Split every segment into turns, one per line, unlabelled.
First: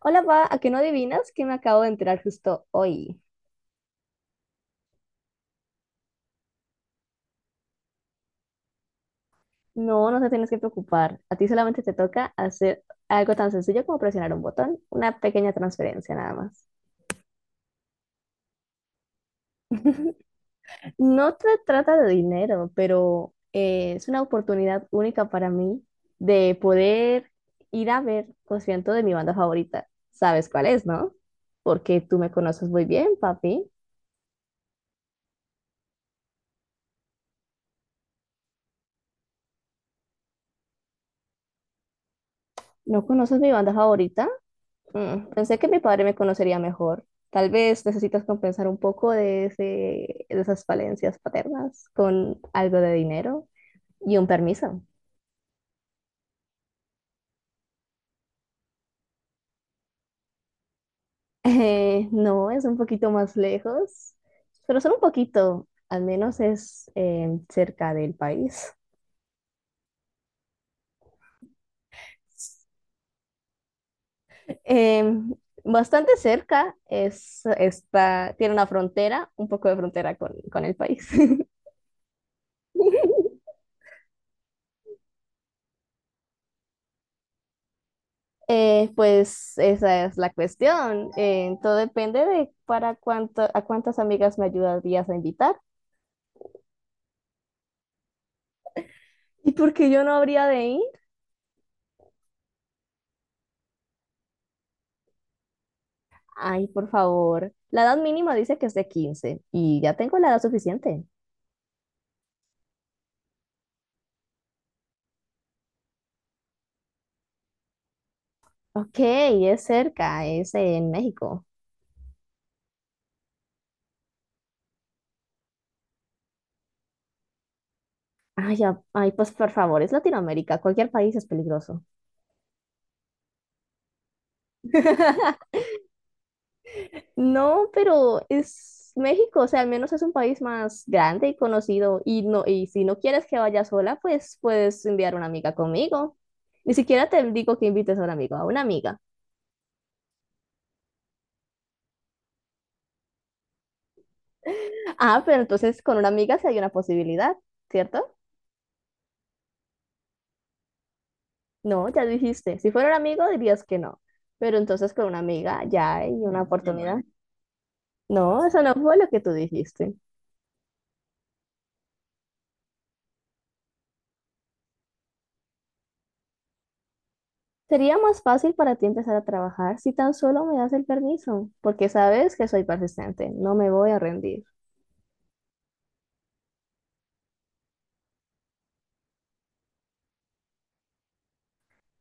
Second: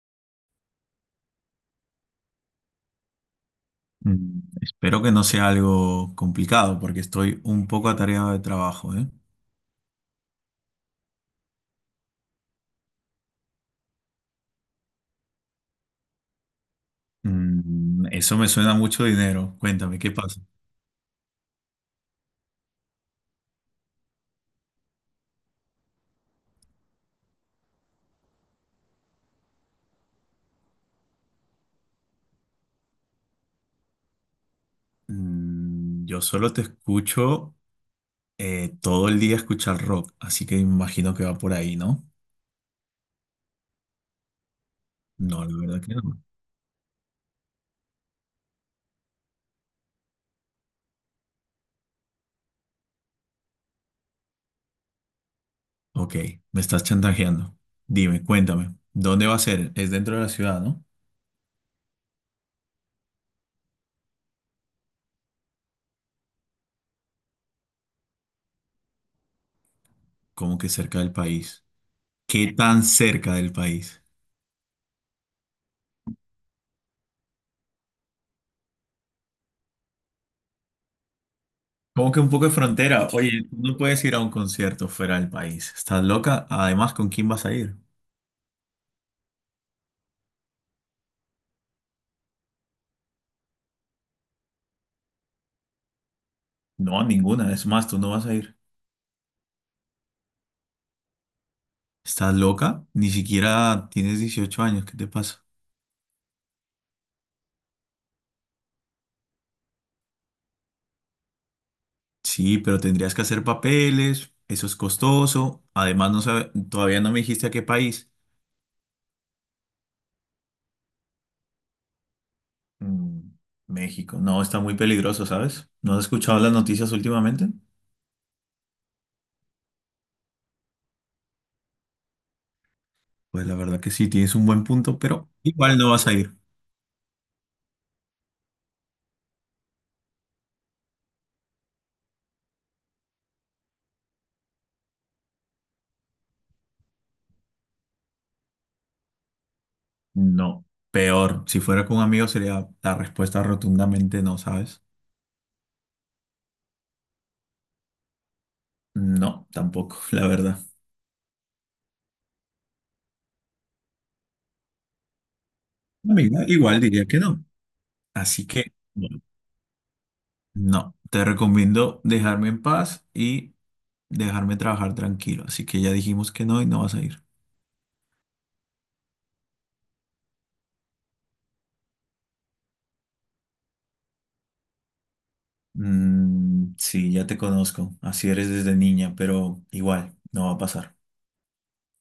Hola, pa, ¿a qué no adivinas que me acabo de enterar justo hoy?
Espero que no sea algo complicado porque estoy un poco atareado de trabajo, ¿eh?
No te tienes que preocupar. A ti solamente te toca hacer algo tan sencillo como presionar un botón, una pequeña transferencia nada más.
Eso me suena a mucho dinero. Cuéntame, ¿qué pasa?
No se trata de dinero, pero es una oportunidad única para mí de poder ir a ver concierto de mi banda favorita. ¿Sabes cuál es, no? Porque tú me conoces muy bien, papi.
Mm, yo solo te escucho todo el día escuchar rock, así que imagino que va por ahí, ¿no?
¿No conoces mi banda favorita? Mm,
No, la
pensé que mi
verdad que
padre me
no.
conocería mejor. Tal vez necesitas compensar un poco de esas falencias paternas con algo de dinero y un permiso.
Ok, me estás chantajeando. Dime, cuéntame, ¿dónde va a ser? Es dentro de la ciudad, ¿no?
No, es un poquito más lejos, pero solo un poquito, al menos es cerca del país.
Como que cerca del país. ¿Qué tan cerca del país?
Eh, Bastante cerca, tiene una frontera, un poco de frontera con el país.
Como que un poco de frontera. Oye, tú no puedes ir a un concierto fuera del país. ¿Estás loca? Además, ¿con quién vas a ir?
Pues esa es la cuestión. Todo depende de para a cuántas amigas me ayudarías a invitar.
No, a ninguna. Es más, tú no vas a ir.
¿Y por qué yo no habría de ir?
¿Estás loca? Ni siquiera tienes 18 años. ¿Qué te pasa?
Ay, por favor. La edad mínima dice que es de 15 y ya tengo la edad suficiente.
Sí, pero tendrías que hacer papeles. Eso es costoso. Además, todavía no me dijiste a qué país.
Ok, es cerca, es en México.
Mm, México. No, está muy peligroso, ¿sabes? ¿No has escuchado las noticias últimamente?
Ay, ay, pues por favor, es Latinoamérica, cualquier país es peligroso.
Pues la verdad que sí, tienes un buen punto, pero igual no vas a ir.
No, pero es México, o sea, al menos es un país más grande y conocido. Y no, y si no quieres que vaya sola, pues puedes enviar una amiga conmigo. Ni siquiera te digo que invites a a una amiga.
No, peor. Si fuera con un amigo sería la respuesta rotundamente no, ¿sabes?
Ah, pero entonces con una amiga sí hay una posibilidad, ¿cierto?
No, tampoco, la verdad.
No, ya dijiste. Si fuera un amigo dirías que no. Pero entonces con una amiga ya hay una No,
Amiga, igual
oportunidad.
diría que no. Así
No, eso
que,
no fue lo que
bueno,
tú dijiste.
no, te recomiendo dejarme en paz y dejarme trabajar tranquilo. Así que ya dijimos que no y no vas a ir.
Sería más fácil para ti empezar a trabajar si tan solo me das el permiso, porque sabes que soy persistente, no me voy a rendir.
Mm, sí, ya te conozco. Así eres desde niña, pero igual, no va a pasar.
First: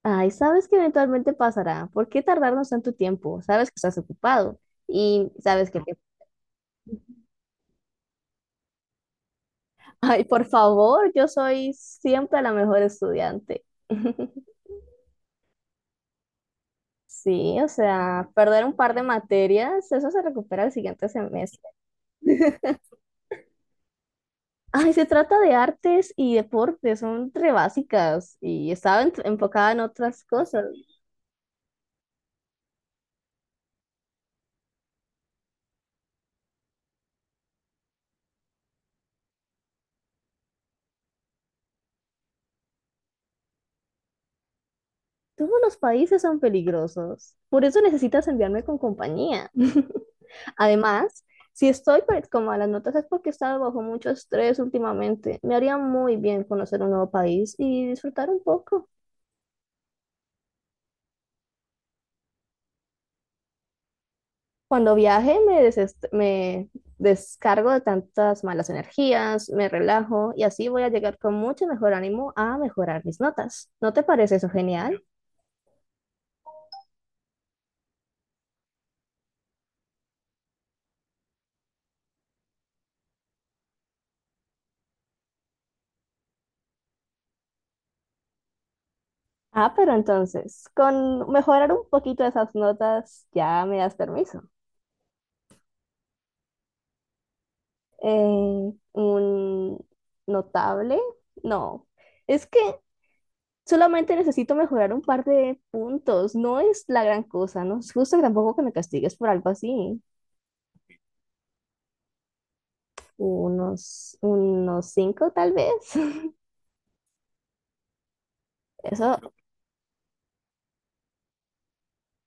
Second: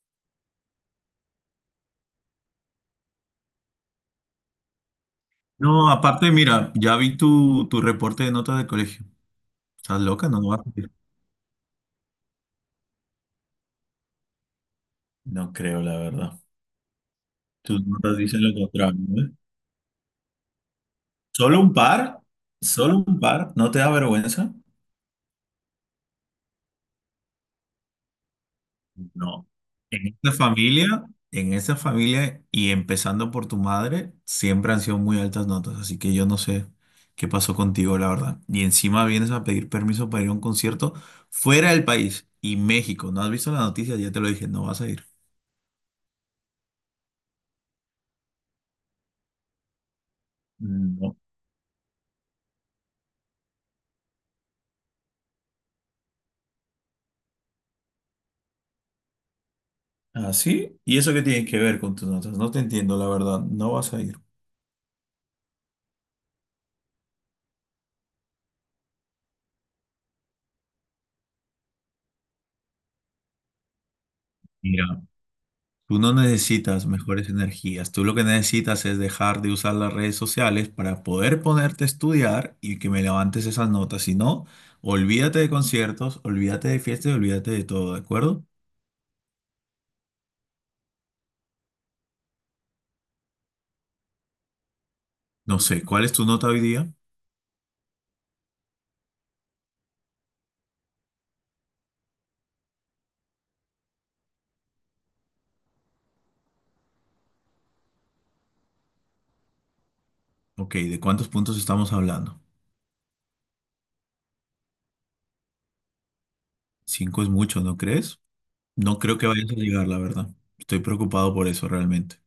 Ay, sabes que eventualmente pasará. ¿Por qué tardarnos tanto tiempo? Sabes que estás ocupado y sabes que
No,
te...
aparte, mira, ya vi tu reporte de notas del colegio. ¿Estás
Ay,
loca? No,
por
no vas a ir.
favor, yo soy siempre la mejor estudiante.
No creo, la verdad.
Sí, o
Tus notas
sea,
dicen lo
perder un par
contrario,
de
¿eh?
materias, eso se recupera el siguiente
¿Solo
semestre.
un par? ¿Solo un par? ¿No te da vergüenza?
Ay, se trata de artes y deportes, son re básicas y estaba
No.
enfocada en
En
otras
esta
cosas.
familia, en esta familia y empezando por tu madre, siempre han sido muy altas notas, así que yo no sé qué pasó contigo, la verdad. Y encima vienes a pedir permiso para ir a un concierto fuera del país y México. ¿No has visto la noticia? Ya te lo dije, no vas a ir.
Todos los países son peligrosos. Por eso necesitas enviarme con compañía.
No.
Además, si estoy pues, con malas notas es porque he estado bajo mucho estrés últimamente. Me haría muy bien conocer un nuevo país y disfrutar un poco.
¿Ah, sí? ¿Y eso qué tiene que ver con tus notas? No te entiendo, la verdad. No vas a ir.
Cuando viaje me descargo de tantas malas energías, me relajo y así voy a llegar con mucho mejor ánimo a mejorar mis notas. ¿No te parece eso
Mira.
genial?
Tú no necesitas mejores energías, tú lo que necesitas es dejar de usar las redes sociales para poder ponerte a estudiar y que me levantes esas notas. Si no, olvídate de conciertos, olvídate de fiestas, y olvídate de todo, ¿de acuerdo?
Ah, pero entonces, con mejorar un poquito esas notas ya me das permiso.
No sé, ¿cuál es tu nota hoy día?
Un notable. No, es que solamente necesito mejorar un par de puntos. No es la gran cosa, no es justo tampoco que me castigues por algo así.
Ok, ¿de cuántos puntos estamos hablando?
Unos cinco tal vez.
Cinco es mucho, ¿no crees? No creo
Eso.
que vayas a llegar, la verdad. Estoy preocupado por eso realmente.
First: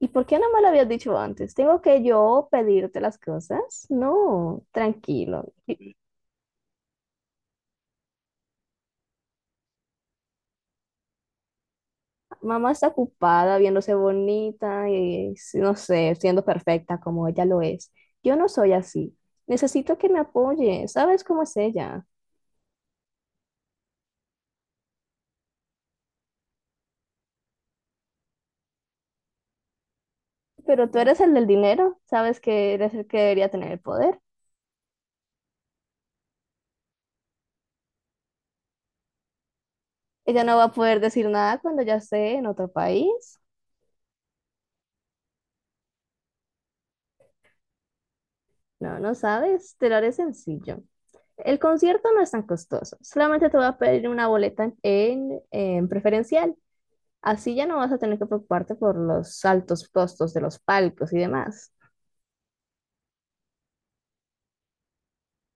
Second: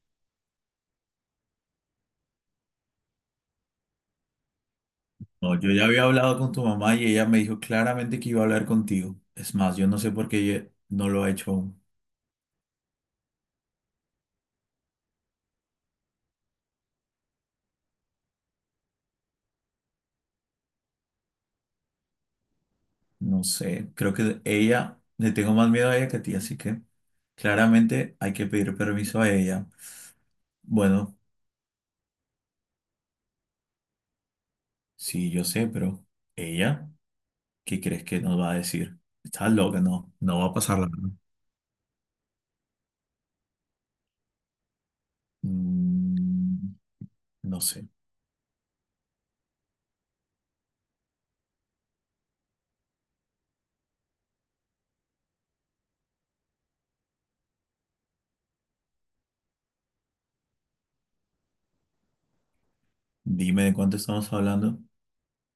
¿Y por qué no me lo habías dicho antes? ¿Tengo que yo pedirte las cosas? No, tranquilo.
No, yo ya había hablado con tu mamá y ella me dijo claramente que iba a hablar contigo. Es más, yo no sé por qué ella no lo ha hecho aún.
Mamá está ocupada viéndose bonita y, sí, no sé, siendo perfecta como ella lo es. Yo no soy así. Necesito que me apoye. ¿Sabes cómo es ella?
No sé, creo que ella, le tengo más miedo a ella que a ti, así que claramente hay que pedir permiso a ella.
Pero tú
Bueno,
eres el del dinero. Sabes que eres el que debería tener el poder.
sí, yo sé, pero ella, ¿qué crees que nos va a decir? Estás loca, no, no
Ella
va a
no va a
pasar la
poder
verdad.
decir nada cuando ya esté en otro país.
Mm, no sé,
No, no sabes. Te lo haré sencillo. El concierto no es tan costoso. Solamente te voy a pedir una boleta en preferencial. Así ya no vas a tener que preocuparte por los altos costos de los palcos y demás.
dime de cuánto estamos hablando.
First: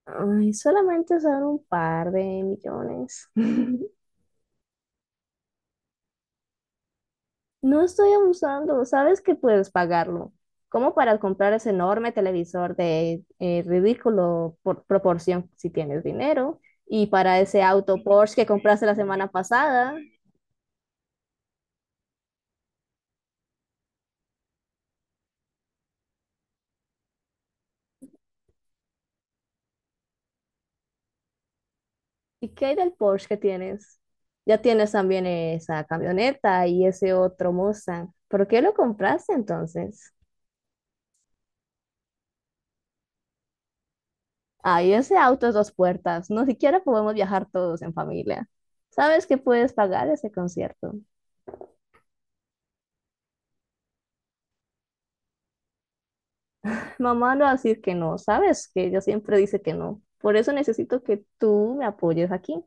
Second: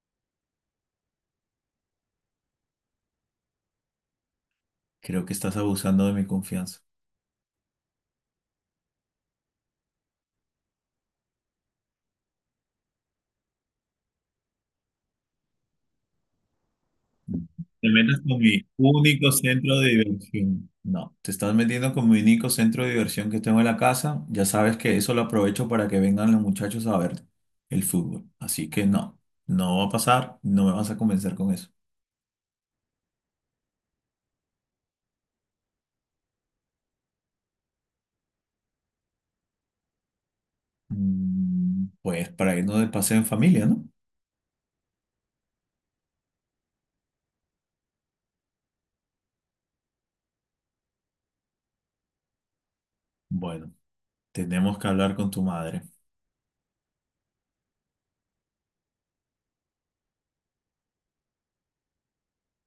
Ay, solamente son un par de millones.
Creo que estás abusando de mi confianza.
No estoy abusando, sabes que puedes pagarlo. Como para comprar ese enorme televisor de ridículo por proporción si tienes dinero. Y para ese
Te
auto
metas
Porsche
con
que
mi
compraste la semana
único centro de
pasada.
diversión. No, te estás metiendo con mi único centro de diversión que tengo en la casa. Ya sabes que eso lo aprovecho para que vengan los muchachos a ver el fútbol. Así que no, no va a pasar, no me vas a convencer con eso.
¿Y qué hay del Porsche que tienes? Ya tienes también esa camioneta y ese otro Mustang. ¿Por qué lo compraste entonces?
Pues para irnos de paseo en familia, ¿no?
Ay, ese auto es dos puertas. No siquiera podemos viajar todos en familia. ¿Sabes que puedes pagar ese concierto?
Bueno, tenemos que hablar con tu madre.
Mamá no va a decir que no. ¿Sabes que ella siempre dice que no? Por eso necesito que tú me apoyes aquí.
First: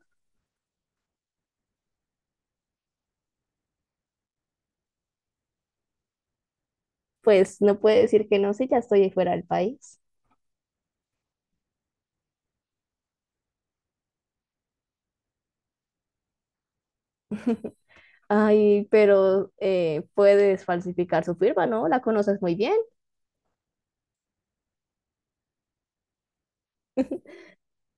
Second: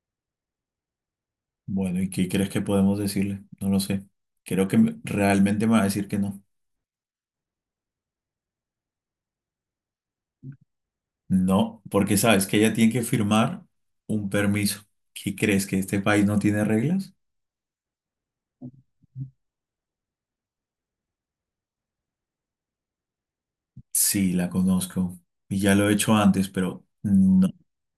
Bueno, ¿y qué crees que podemos decirle? No lo sé. Creo que realmente me va a decir que no.
Pues no puede decir que no si ya estoy fuera del país.
No, porque sabes que ella tiene que firmar un permiso. ¿Qué crees que este país no tiene reglas?
Ay, pero puedes falsificar su firma, ¿no? La conoces muy bien.
Sí, la conozco. Y ya lo he hecho antes, pero no.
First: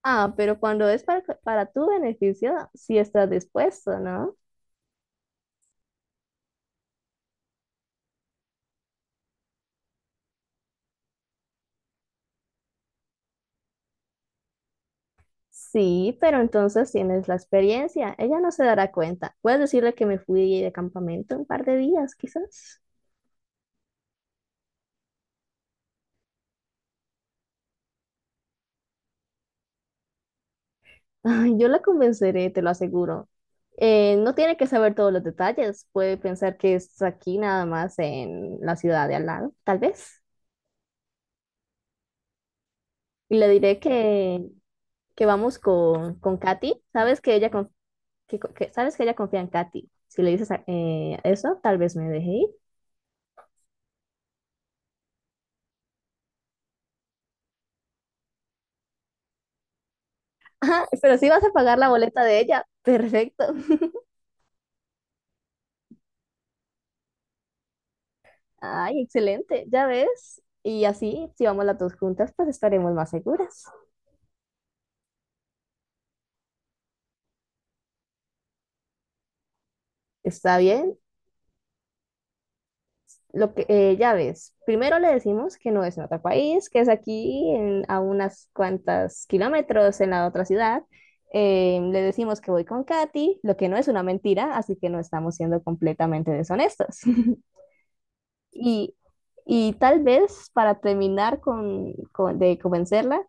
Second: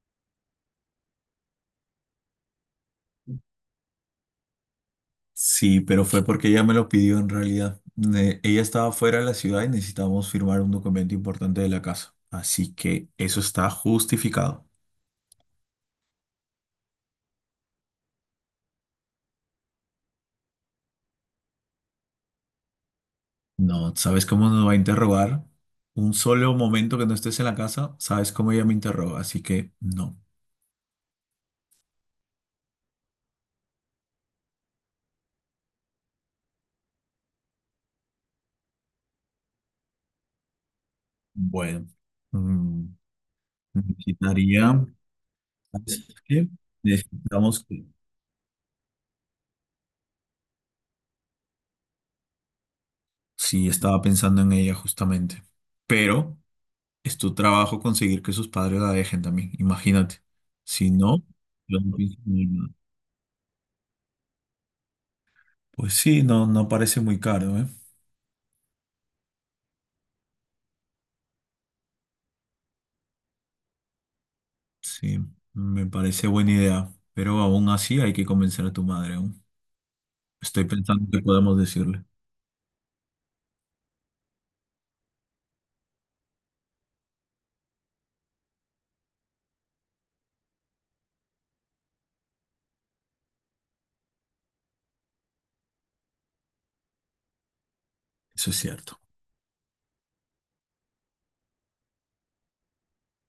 Ah, pero cuando es para tu beneficio, si estás dispuesto, ¿no?
Sí, pero fue porque ella me lo pidió en realidad. Ella estaba fuera de la ciudad y necesitábamos firmar un documento importante de la casa. Así que eso está justificado.
Sí, pero entonces tienes la experiencia. Ella no se dará cuenta. Puedes decirle que me fui de campamento un par de días, quizás.
No, ¿sabes cómo nos va a interrogar? Un solo momento que no estés en la casa, sabes cómo ella me interroga. Así que no.
Ay, yo la convenceré, te lo aseguro. No tiene que saber todos los detalles. Puede pensar que es aquí nada más en la ciudad de al lado, tal vez.
Bueno, mm,
Y le diré
necesitaría.
que vamos
¿Sabes
con
qué?
Katy. Sabes que ella,
Necesitamos que...
sabes que ella confía en Katy. Si le dices eso, tal vez me deje ir.
Sí, estaba pensando en ella justamente. Pero es tu trabajo conseguir que sus padres la dejen también, imagínate.
Ajá,
Si
pero
no,
sí vas a pagar
yo
la
no pienso
boleta
en
de
ir,
ella.
¿no?
Perfecto.
Pues sí, no, no parece muy caro, ¿eh?
Ay, excelente, ya ves. Y así, si vamos las dos juntas, pues estaremos más seguras.
Sí, me parece buena idea. Pero aún así hay que convencer a tu madre aún.
Está
Estoy
bien,
pensando que podemos decirle.
lo que ya ves. Primero le decimos que no es en otro país, que es aquí a unas cuantas kilómetros en la otra ciudad. Le decimos que voy con Katy, lo que no es una mentira, así que no estamos siendo completamente deshonestos.
Eso es
Y,
cierto.
y tal vez para terminar de convencerla,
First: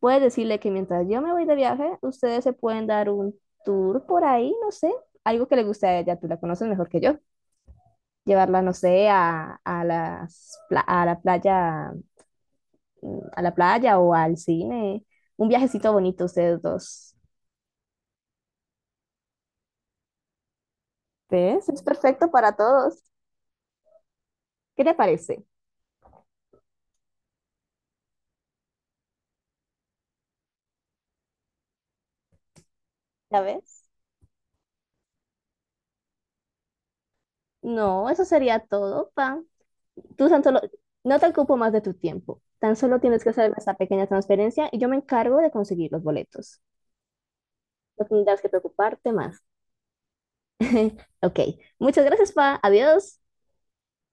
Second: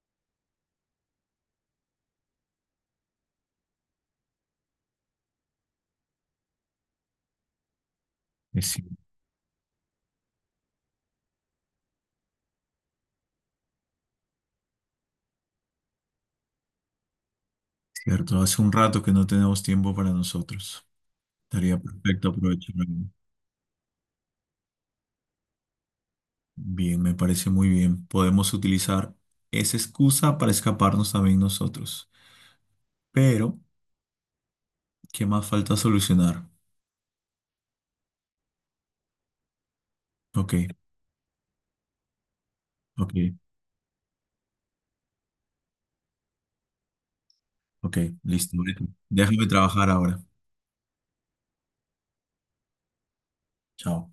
puedes decirle que mientras yo me voy de viaje, ustedes se pueden dar un tour por ahí, no sé, algo que le guste a ella, tú la conoces mejor que yo. Llevarla, no
Es ci-
sé, a las a la playa, mm, a la playa o al cine. Un viajecito bonito ustedes dos.
cierto. Hace un rato que no tenemos tiempo para nosotros.
¿Ves?
Estaría
Es
perfecto
perfecto para
aprovecharlo.
todos. ¿Qué te parece?
Bien, me parece muy bien. Podemos utilizar esa excusa para escaparnos también nosotros.
¿Ya
Pero,
ves?
¿qué más falta solucionar?
No, eso sería todo, pa. Tú tan
Ok,
solo, no te ocupo más de tu tiempo. Tan solo
ok,
tienes que hacer esta pequeña transferencia y yo me encargo de conseguir los boletos.
ok,
No tendrás que
listo.
preocuparte más.
Déjame trabajar ahora.
Ok, muchas gracias, Pa. Adiós.
Chao.